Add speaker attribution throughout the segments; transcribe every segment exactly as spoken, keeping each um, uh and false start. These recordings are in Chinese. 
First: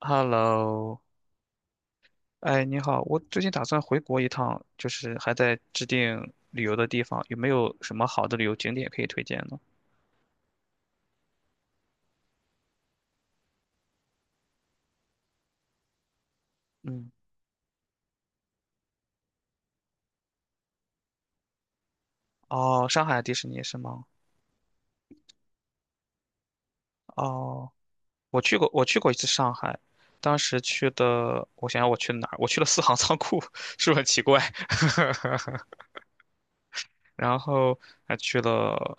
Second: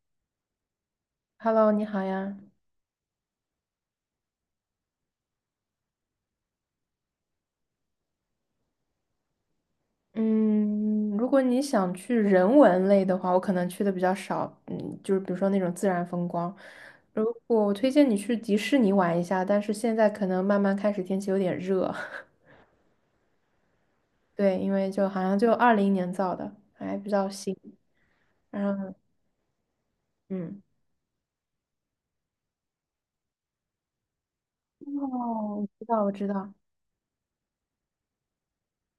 Speaker 1: Hello，
Speaker 2: Hello，你好呀。
Speaker 1: 哎，你好，我最近打算回国一趟，就是还在制定旅游的地方，有没有什么好的旅游景点可以推荐呢？
Speaker 2: 嗯，如果你想去人文类的话，我可能去的比较少。嗯，就是比如说那种自然风光。
Speaker 1: 嗯，
Speaker 2: 如果我推荐你去迪士尼玩一下，但是现在可能慢慢开始天气有点热。
Speaker 1: 哦，上海迪士尼是吗？
Speaker 2: 对，因为就好像就二零年造的，还比较新。
Speaker 1: 哦，我去过，
Speaker 2: 然
Speaker 1: 我
Speaker 2: 后，
Speaker 1: 去过一次上海，当时
Speaker 2: 嗯，
Speaker 1: 去的，我想想我去了哪儿？我去了四行仓库，是不是很奇怪？
Speaker 2: 哦，我知道我知道，
Speaker 1: 然后还去了，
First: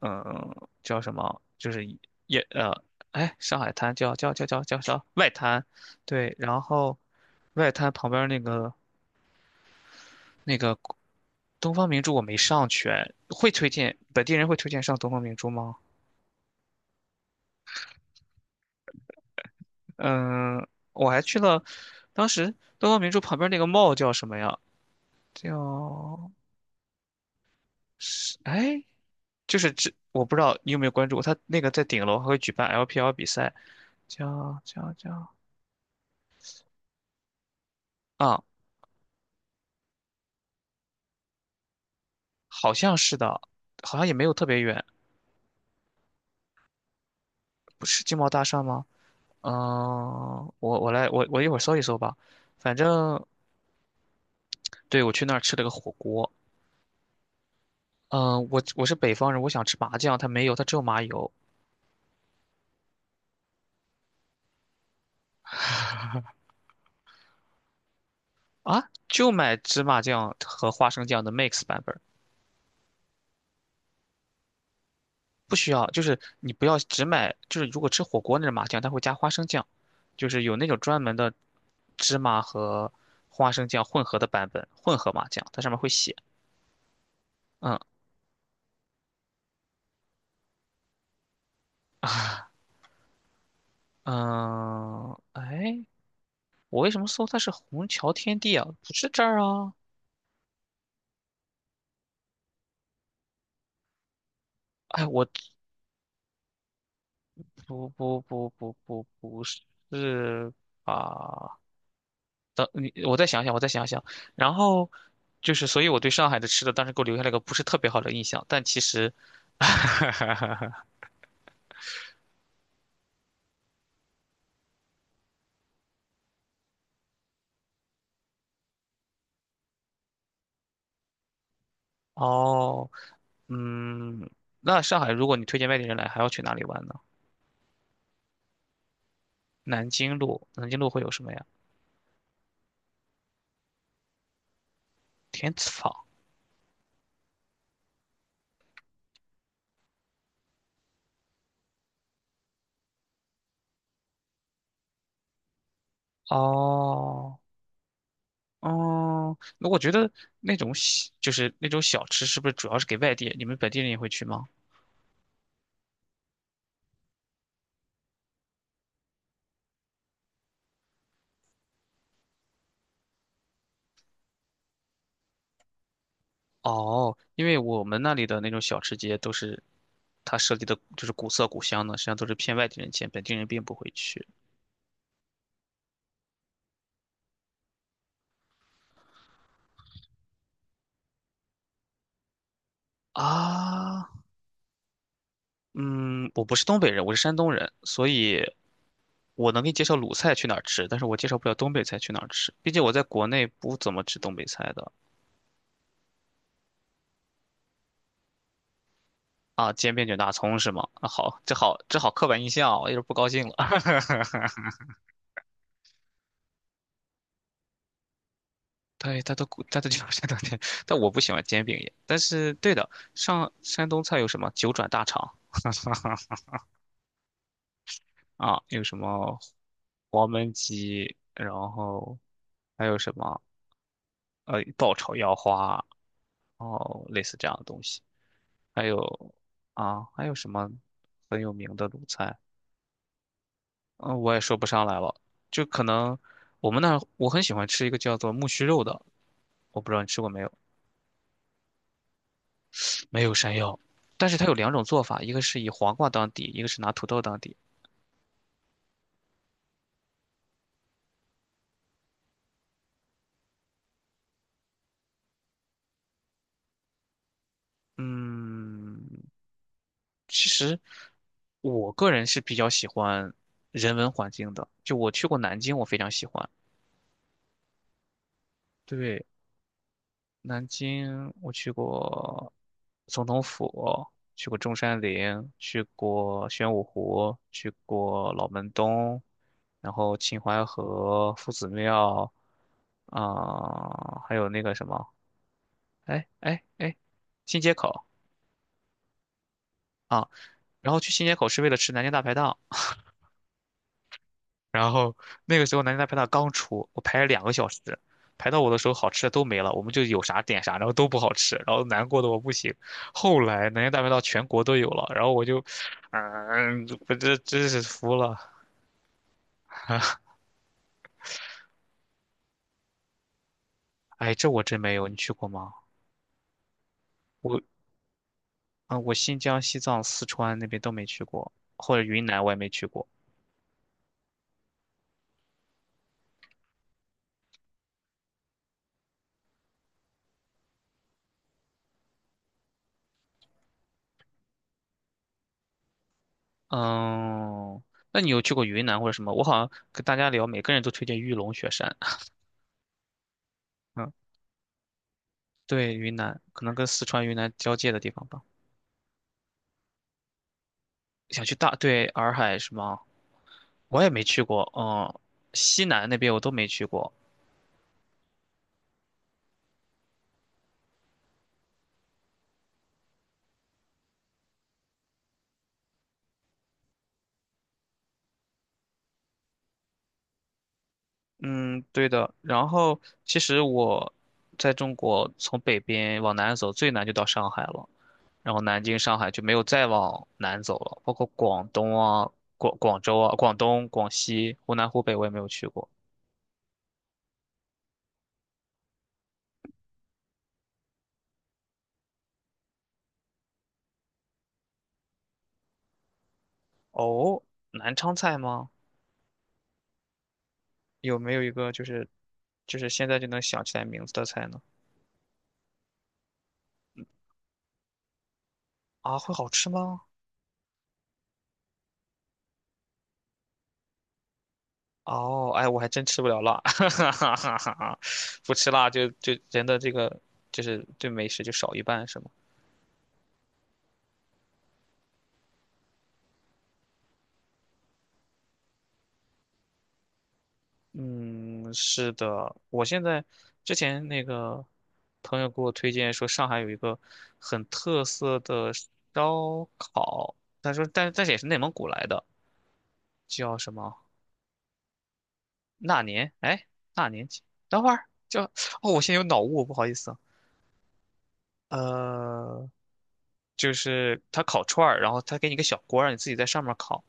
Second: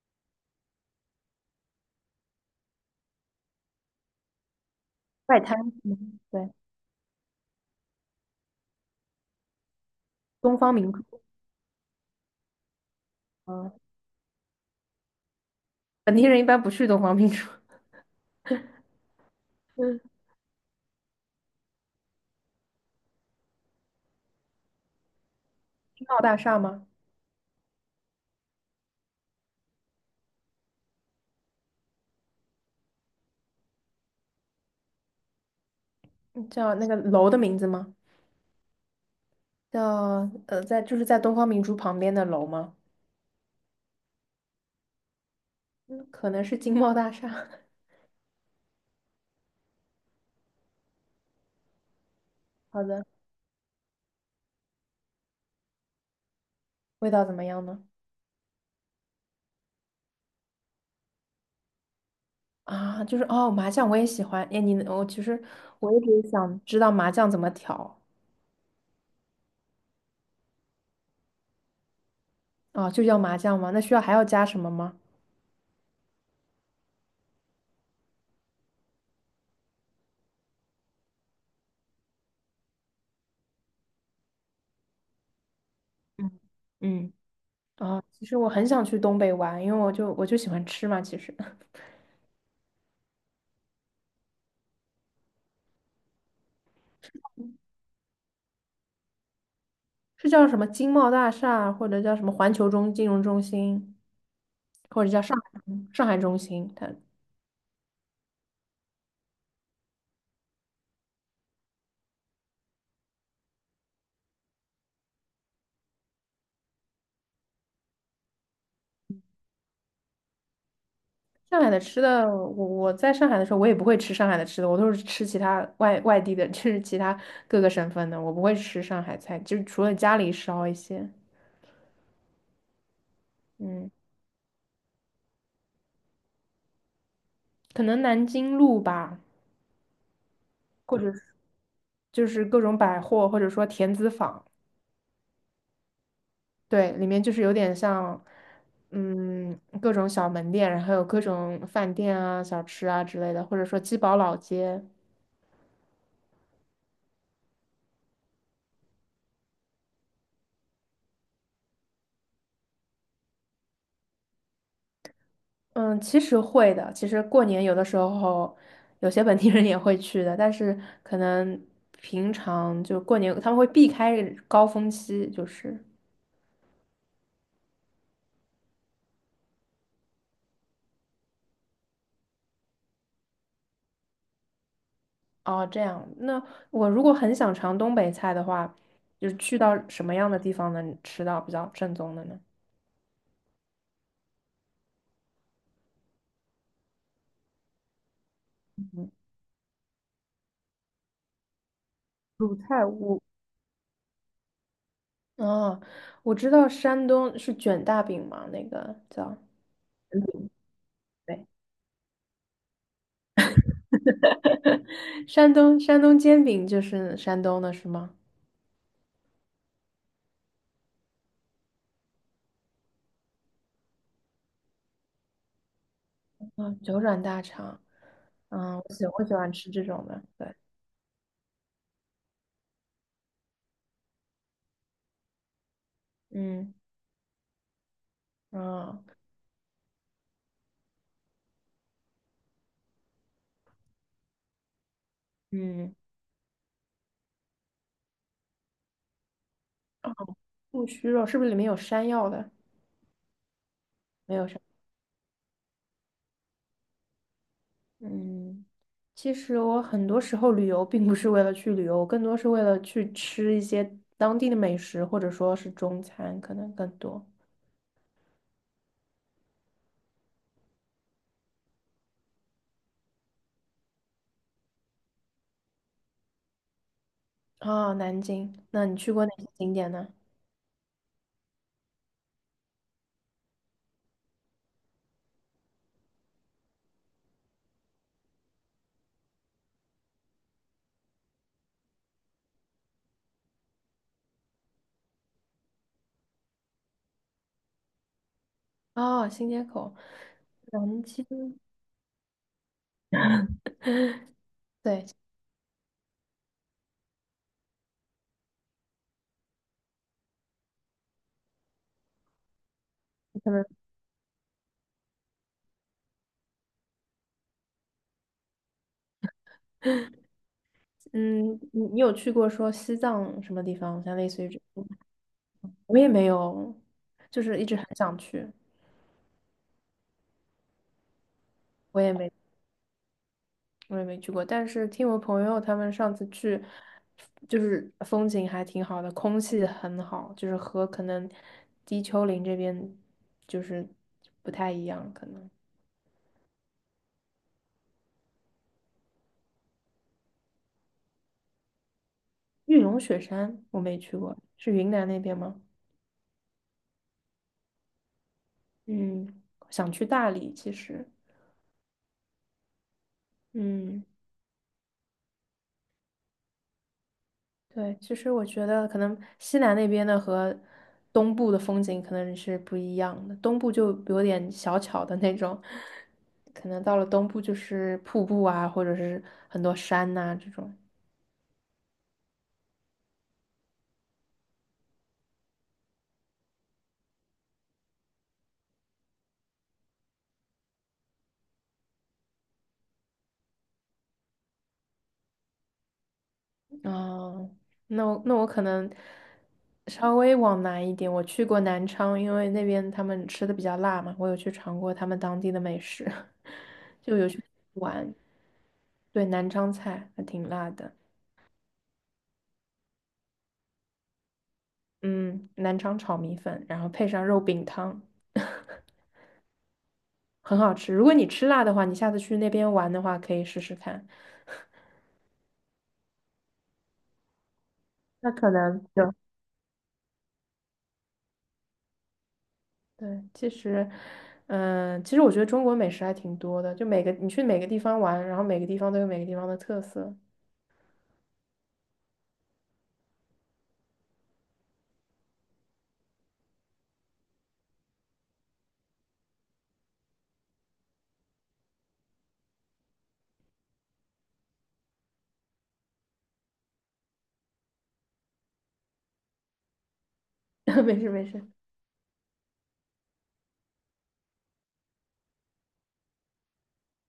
Speaker 1: 嗯、叫什么？就是一也呃，哎，上海滩叫叫叫叫叫叫外
Speaker 2: 外滩，
Speaker 1: 滩，
Speaker 2: 嗯，
Speaker 1: 对，
Speaker 2: 对，
Speaker 1: 然后外滩旁边那个。
Speaker 2: 东方明珠。
Speaker 1: 东方明珠我没上去，会推
Speaker 2: 嗯，
Speaker 1: 荐本地人会推荐上东方明珠吗？
Speaker 2: 本地人一般不去东方明珠。嗯，是
Speaker 1: 嗯，我还去了，当时东方明珠旁边那个 m 叫什么呀？
Speaker 2: 金茂
Speaker 1: 叫
Speaker 2: 大厦吗？
Speaker 1: 是哎，就是这我不知道你有没有关注过，它那个在顶楼还会举办 L P L 比赛，叫叫叫
Speaker 2: 嗯叫那个楼的名字吗？
Speaker 1: 啊，
Speaker 2: 叫呃，在就是在东方明珠旁边的楼
Speaker 1: 好
Speaker 2: 吗？
Speaker 1: 像是的，好像也没有特别远，
Speaker 2: 嗯，可能是金茂大厦。
Speaker 1: 不是金茂大厦吗？嗯，我我来我我一会儿搜一搜吧，反
Speaker 2: 好的，
Speaker 1: 正对我去那儿吃了个火锅，
Speaker 2: 味道怎么样呢？
Speaker 1: 嗯、呃我我是北方人，我想吃麻酱，它没有，它只有麻油
Speaker 2: 啊，就是哦，麻酱我也喜欢。哎，你我其实我一直想知道麻酱怎么调
Speaker 1: 啊，就买芝麻酱和花生酱的 mix 版本，
Speaker 2: 啊，就叫麻酱吗？那需要还要加什么吗？
Speaker 1: 不需要，就是你不要只买，就是如果吃火锅那种麻酱，它会加花生酱，就是有那种专门的芝麻和花生酱混合的版本，混合麻酱，它上面会写，
Speaker 2: 嗯嗯
Speaker 1: 嗯
Speaker 2: 啊，其实我很想去东北玩，因为我就我就喜欢吃嘛。其实
Speaker 1: 嗯，哎，我为什么搜它是虹桥天地啊？不是这儿啊，
Speaker 2: 是叫什么金茂大厦，或者叫什么环球中金融中心，
Speaker 1: 哎，
Speaker 2: 或者叫
Speaker 1: 我
Speaker 2: 上海上海中心，它
Speaker 1: 不不不不不不是啊。等你，我再想想，我再想想。然后就是，所以我对上海的吃的当时给我留下了一个不是特别好的印象。但其实，
Speaker 2: 上海的吃的，我我在上海的时候，我也不会吃上海的吃的，我都是吃其他外外地的，就是其他各个省份的，我不会吃上海菜，就是除了家里烧一些，
Speaker 1: 哦，
Speaker 2: 嗯，
Speaker 1: 嗯，那上海如果你推荐外地人来，还要去哪里玩呢？
Speaker 2: 可能南京路吧，
Speaker 1: 南京路，南京路
Speaker 2: 或
Speaker 1: 会有
Speaker 2: 者
Speaker 1: 什
Speaker 2: 是
Speaker 1: 么呀？
Speaker 2: 就是各种百货，或者说田子坊，
Speaker 1: 天子坊。
Speaker 2: 对，里面就是有点像，嗯，各种小门店，然后有各种饭店啊、小吃啊之类的，或者说鸡宝老街。
Speaker 1: 哦，哦，那我觉得那种小就是那种小吃，是不是主要是给外地？你们本地人也会去吗？
Speaker 2: 嗯，其实会的。其实过年有的时候，有些本地人也会去的，但是可能平常就过年他们会避开高峰期，就是
Speaker 1: 哦，因为我们那里的那种小吃街都是，它设计的就是古色古香的，实际上都是骗外地人钱，本地人并不会去。
Speaker 2: 哦这样。那我如果很想尝东北菜的话，就是去到什么样的地方能吃到比较正宗的呢？
Speaker 1: 啊，嗯，我不是东北人，我是山东人，所以
Speaker 2: 嗯，
Speaker 1: 我能给你介绍鲁菜去哪儿吃，但是我介绍不了东北菜去哪儿吃，
Speaker 2: 鲁
Speaker 1: 毕竟
Speaker 2: 菜
Speaker 1: 我在
Speaker 2: 我
Speaker 1: 国内不怎么吃东北菜的。
Speaker 2: 哦，我知道山东是卷大饼嘛，那个叫
Speaker 1: 啊，煎饼卷大
Speaker 2: 嗯
Speaker 1: 葱是吗？啊，好，
Speaker 2: 对，
Speaker 1: 这好，这好刻板印象啊，我有点不高兴了。
Speaker 2: 山东山东煎饼就是山东的是吗？
Speaker 1: 对，他都他都叫山东菜，但我不喜欢煎饼也。但是对的，上山东菜有什么九转大肠
Speaker 2: 啊，九转大肠，
Speaker 1: 啊，
Speaker 2: 嗯，
Speaker 1: 有
Speaker 2: 我
Speaker 1: 什
Speaker 2: 喜我喜
Speaker 1: 么
Speaker 2: 欢吃这种的，
Speaker 1: 黄焖
Speaker 2: 对，
Speaker 1: 鸡，然后还有什么呃爆炒腰花，
Speaker 2: 嗯，
Speaker 1: 哦，类似这样的东西。还
Speaker 2: 嗯
Speaker 1: 有啊，还有什么很有名的鲁菜？嗯，我也说不上来了。就可
Speaker 2: 嗯，
Speaker 1: 能我们那儿我很喜欢吃一个叫做木须肉的，我不知道你吃过没有？
Speaker 2: 木须肉是不是里面有山药的？
Speaker 1: 没有山药，但
Speaker 2: 没
Speaker 1: 是它
Speaker 2: 有
Speaker 1: 有
Speaker 2: 山，
Speaker 1: 两种做法，一个是以黄瓜当底，一个是拿土豆当底。
Speaker 2: 嗯，其实我很多时候旅游并不是为了去旅游，我更多是为了去吃一些当地的美食，或者说是中餐，可能更多。
Speaker 1: 嗯，其实我个人是比较喜欢人文环境的，就我去过南京，我非常喜欢。
Speaker 2: 啊，南京，那你去过
Speaker 1: 对，
Speaker 2: 哪些景点呢？
Speaker 1: 南京我去过总统府，去过中山陵，去过玄武湖，去过老门东，然后秦淮河、夫子庙，啊、还有那个什么，哎哎哎，新街口
Speaker 2: 啊，新街口，
Speaker 1: 啊。然后
Speaker 2: 南
Speaker 1: 去
Speaker 2: 京，
Speaker 1: 新街口是为了吃南京大排档，然
Speaker 2: 对，
Speaker 1: 后那个时候南京大排档刚出，我排了两个小时，排到我的时候好吃的都没了，我们就有啥点啥，然后都不好吃，然后难过的我不行。后
Speaker 2: 可能。
Speaker 1: 来南京大排档全国都有了，然后我就，嗯、我这真是服了。
Speaker 2: 嗯，你你有去过说西藏什么地方？像类
Speaker 1: 哎，
Speaker 2: 似
Speaker 1: 这
Speaker 2: 于这，
Speaker 1: 我真没有，你去过吗？
Speaker 2: 我也没有，就是一直
Speaker 1: 我
Speaker 2: 很想去，
Speaker 1: 啊、我新疆、西藏、四川那边都没去过，或
Speaker 2: 我
Speaker 1: 者
Speaker 2: 也
Speaker 1: 云
Speaker 2: 没
Speaker 1: 南我也没去过。
Speaker 2: 我也没去过。但是听我朋友他们上次去，就是风景还挺好的，空气很好，就是和可能低丘陵这边就是不太一样。可能
Speaker 1: 嗯，那你有去过云南或者什么？我好像跟大家聊，每个人都推荐玉龙雪山。
Speaker 2: 玉龙雪山我没
Speaker 1: 嗯，
Speaker 2: 去过，是云南那边吗？
Speaker 1: 对，云南可能跟四川、云南交界的地方吧。
Speaker 2: 嗯，想去大理，其实，
Speaker 1: 想去大，对，洱海是吗？我
Speaker 2: 嗯。
Speaker 1: 也没去过，嗯，西南那边我都没去过，
Speaker 2: 对，其实我觉得可能西南那边的和东部的风景可能是不一样的，东部就有点小巧的那种，可能到了东部就是瀑布啊，或者是很多山呐、这种。
Speaker 1: 嗯，对的。然后其实我在中国从北边往南走，最南就到上海了，然后南京、上海就没有再往南走了，包括广东啊、广广州啊、广东、广西、湖南、湖北我也没有去过。
Speaker 2: 嗯，那我那我可能稍微往南一点，我去过南昌，因为那边他们吃的比较辣嘛，我有去尝过他们当地的美食，就有去
Speaker 1: 哦，南
Speaker 2: 玩，
Speaker 1: 昌菜吗？
Speaker 2: 对，南昌菜还挺辣的。
Speaker 1: 有没有一个就是就是现在就能想起来名字的菜呢？
Speaker 2: 嗯，南昌炒米粉，然后配上肉饼汤。
Speaker 1: 啊，会好吃吗？
Speaker 2: 很好吃。如果你吃辣的话，你下次去那边玩的话，可以试试看。
Speaker 1: 哦，哎，我还真吃不了辣，哈哈哈哈哈
Speaker 2: 那可
Speaker 1: 不吃
Speaker 2: 能
Speaker 1: 辣就
Speaker 2: 就
Speaker 1: 就人的这个就是对美食就少一半是吗？
Speaker 2: 对，其实，嗯、其实我觉得中国美食还挺多的，就每个你去每个地方玩，然后每个地方都有每个地方的特色。
Speaker 1: 嗯，是的，我现在之前那个朋友给我推荐说上海有一个很特色的烧烤，他说但但是也是内蒙古来的，叫什么那年？哎，那年几？等会儿叫哦，我现在有脑雾，不好意思啊。
Speaker 2: 没事没事。
Speaker 1: 呃，就是他烤串儿，然后他给你个小锅儿，让你自己在上面烤。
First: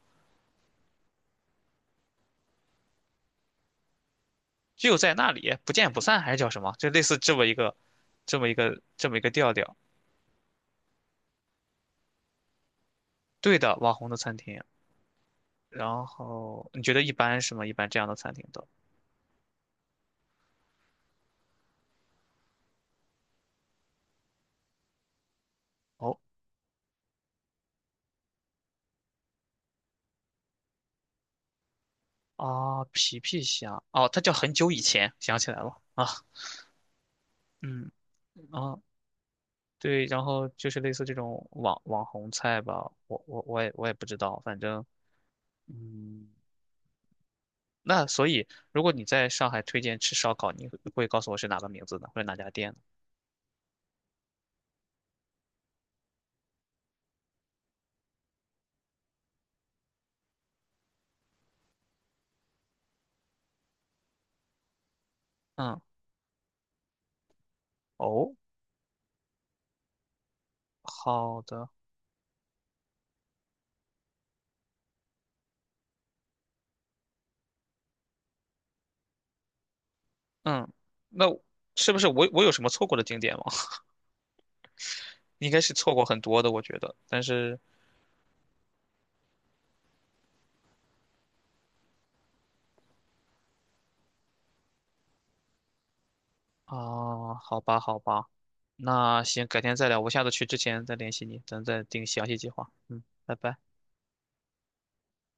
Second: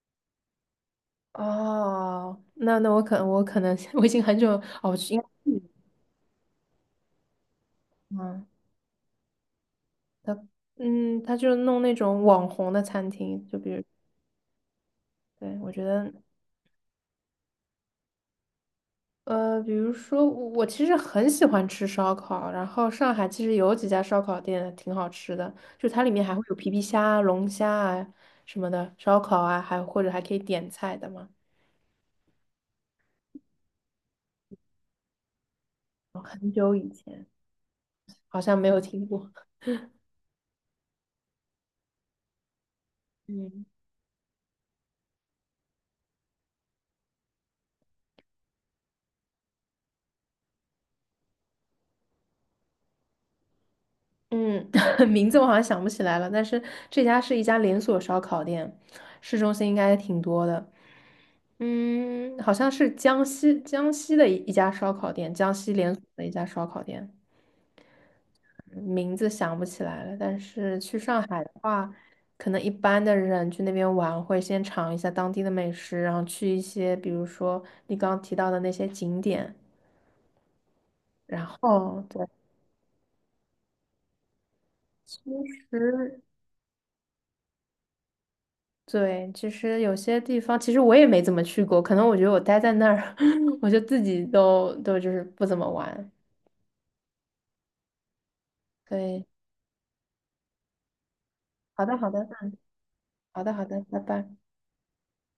Speaker 2: 哦，那那我可能我可能 我已经很久
Speaker 1: 只
Speaker 2: 哦，
Speaker 1: 有
Speaker 2: 我
Speaker 1: 在
Speaker 2: 去应该
Speaker 1: 那里不见不散，还是叫什么？就类似这么一个，这
Speaker 2: 嗯，
Speaker 1: 么一个，这么一个调调。
Speaker 2: 他嗯他就弄那种网红的餐厅，
Speaker 1: 对
Speaker 2: 就比
Speaker 1: 的，
Speaker 2: 如
Speaker 1: 网红的餐厅。
Speaker 2: 对我觉
Speaker 1: 然
Speaker 2: 得
Speaker 1: 后你觉得一般是吗？一般这样的餐厅都
Speaker 2: 呃，比如说我我其实很喜欢吃烧烤，然后上海其实有几家烧烤店挺好吃的，就它里
Speaker 1: 哦
Speaker 2: 面还会有皮皮虾啊龙虾啊什么的烧烤啊，还或者还可以点菜的嘛。
Speaker 1: 啊，皮皮虾哦，它叫很久以前，想起来了啊，
Speaker 2: 很久以前
Speaker 1: 嗯
Speaker 2: 好像没
Speaker 1: 啊，
Speaker 2: 有听过，
Speaker 1: 对，然后就是类似这种网网红菜吧，我我我
Speaker 2: 嗯，
Speaker 1: 也我也不知道，反正嗯，那所以如果你在上海推荐吃烧烤，你会会告诉我是哪个名字呢，或者哪家店呢？
Speaker 2: 嗯，名字我好像想不起来了，但是这家是一家连锁烧烤店，市中心应该也挺多的。嗯，好像是江西江西的一一家烧烤店，江西
Speaker 1: 嗯，
Speaker 2: 连锁的一家烧烤店。
Speaker 1: 哦，
Speaker 2: 名字想不起来了，但是去上
Speaker 1: 好
Speaker 2: 海的
Speaker 1: 的。
Speaker 2: 话，可能一般的人去那边玩会先尝一下当地的美食，然后去一些比如说你刚刚提到的那些景点。
Speaker 1: 嗯，那是不
Speaker 2: 哦，
Speaker 1: 是
Speaker 2: 对，
Speaker 1: 我我有什么错过的景点吗？
Speaker 2: 其
Speaker 1: 应该是错过很
Speaker 2: 实
Speaker 1: 多的，我觉得。但是
Speaker 2: 对，其实有些地方其实我也没怎么去过，可能我觉得我待在那儿，我就自己都都就是不怎么玩。
Speaker 1: 啊，好吧，好吧，那
Speaker 2: 对，
Speaker 1: 行，改天再聊。我下次去之前再联系你，咱再
Speaker 2: 好的
Speaker 1: 定
Speaker 2: 好的，
Speaker 1: 详细计
Speaker 2: 嗯，
Speaker 1: 划。嗯，拜
Speaker 2: 好的
Speaker 1: 拜。
Speaker 2: 好的，拜拜。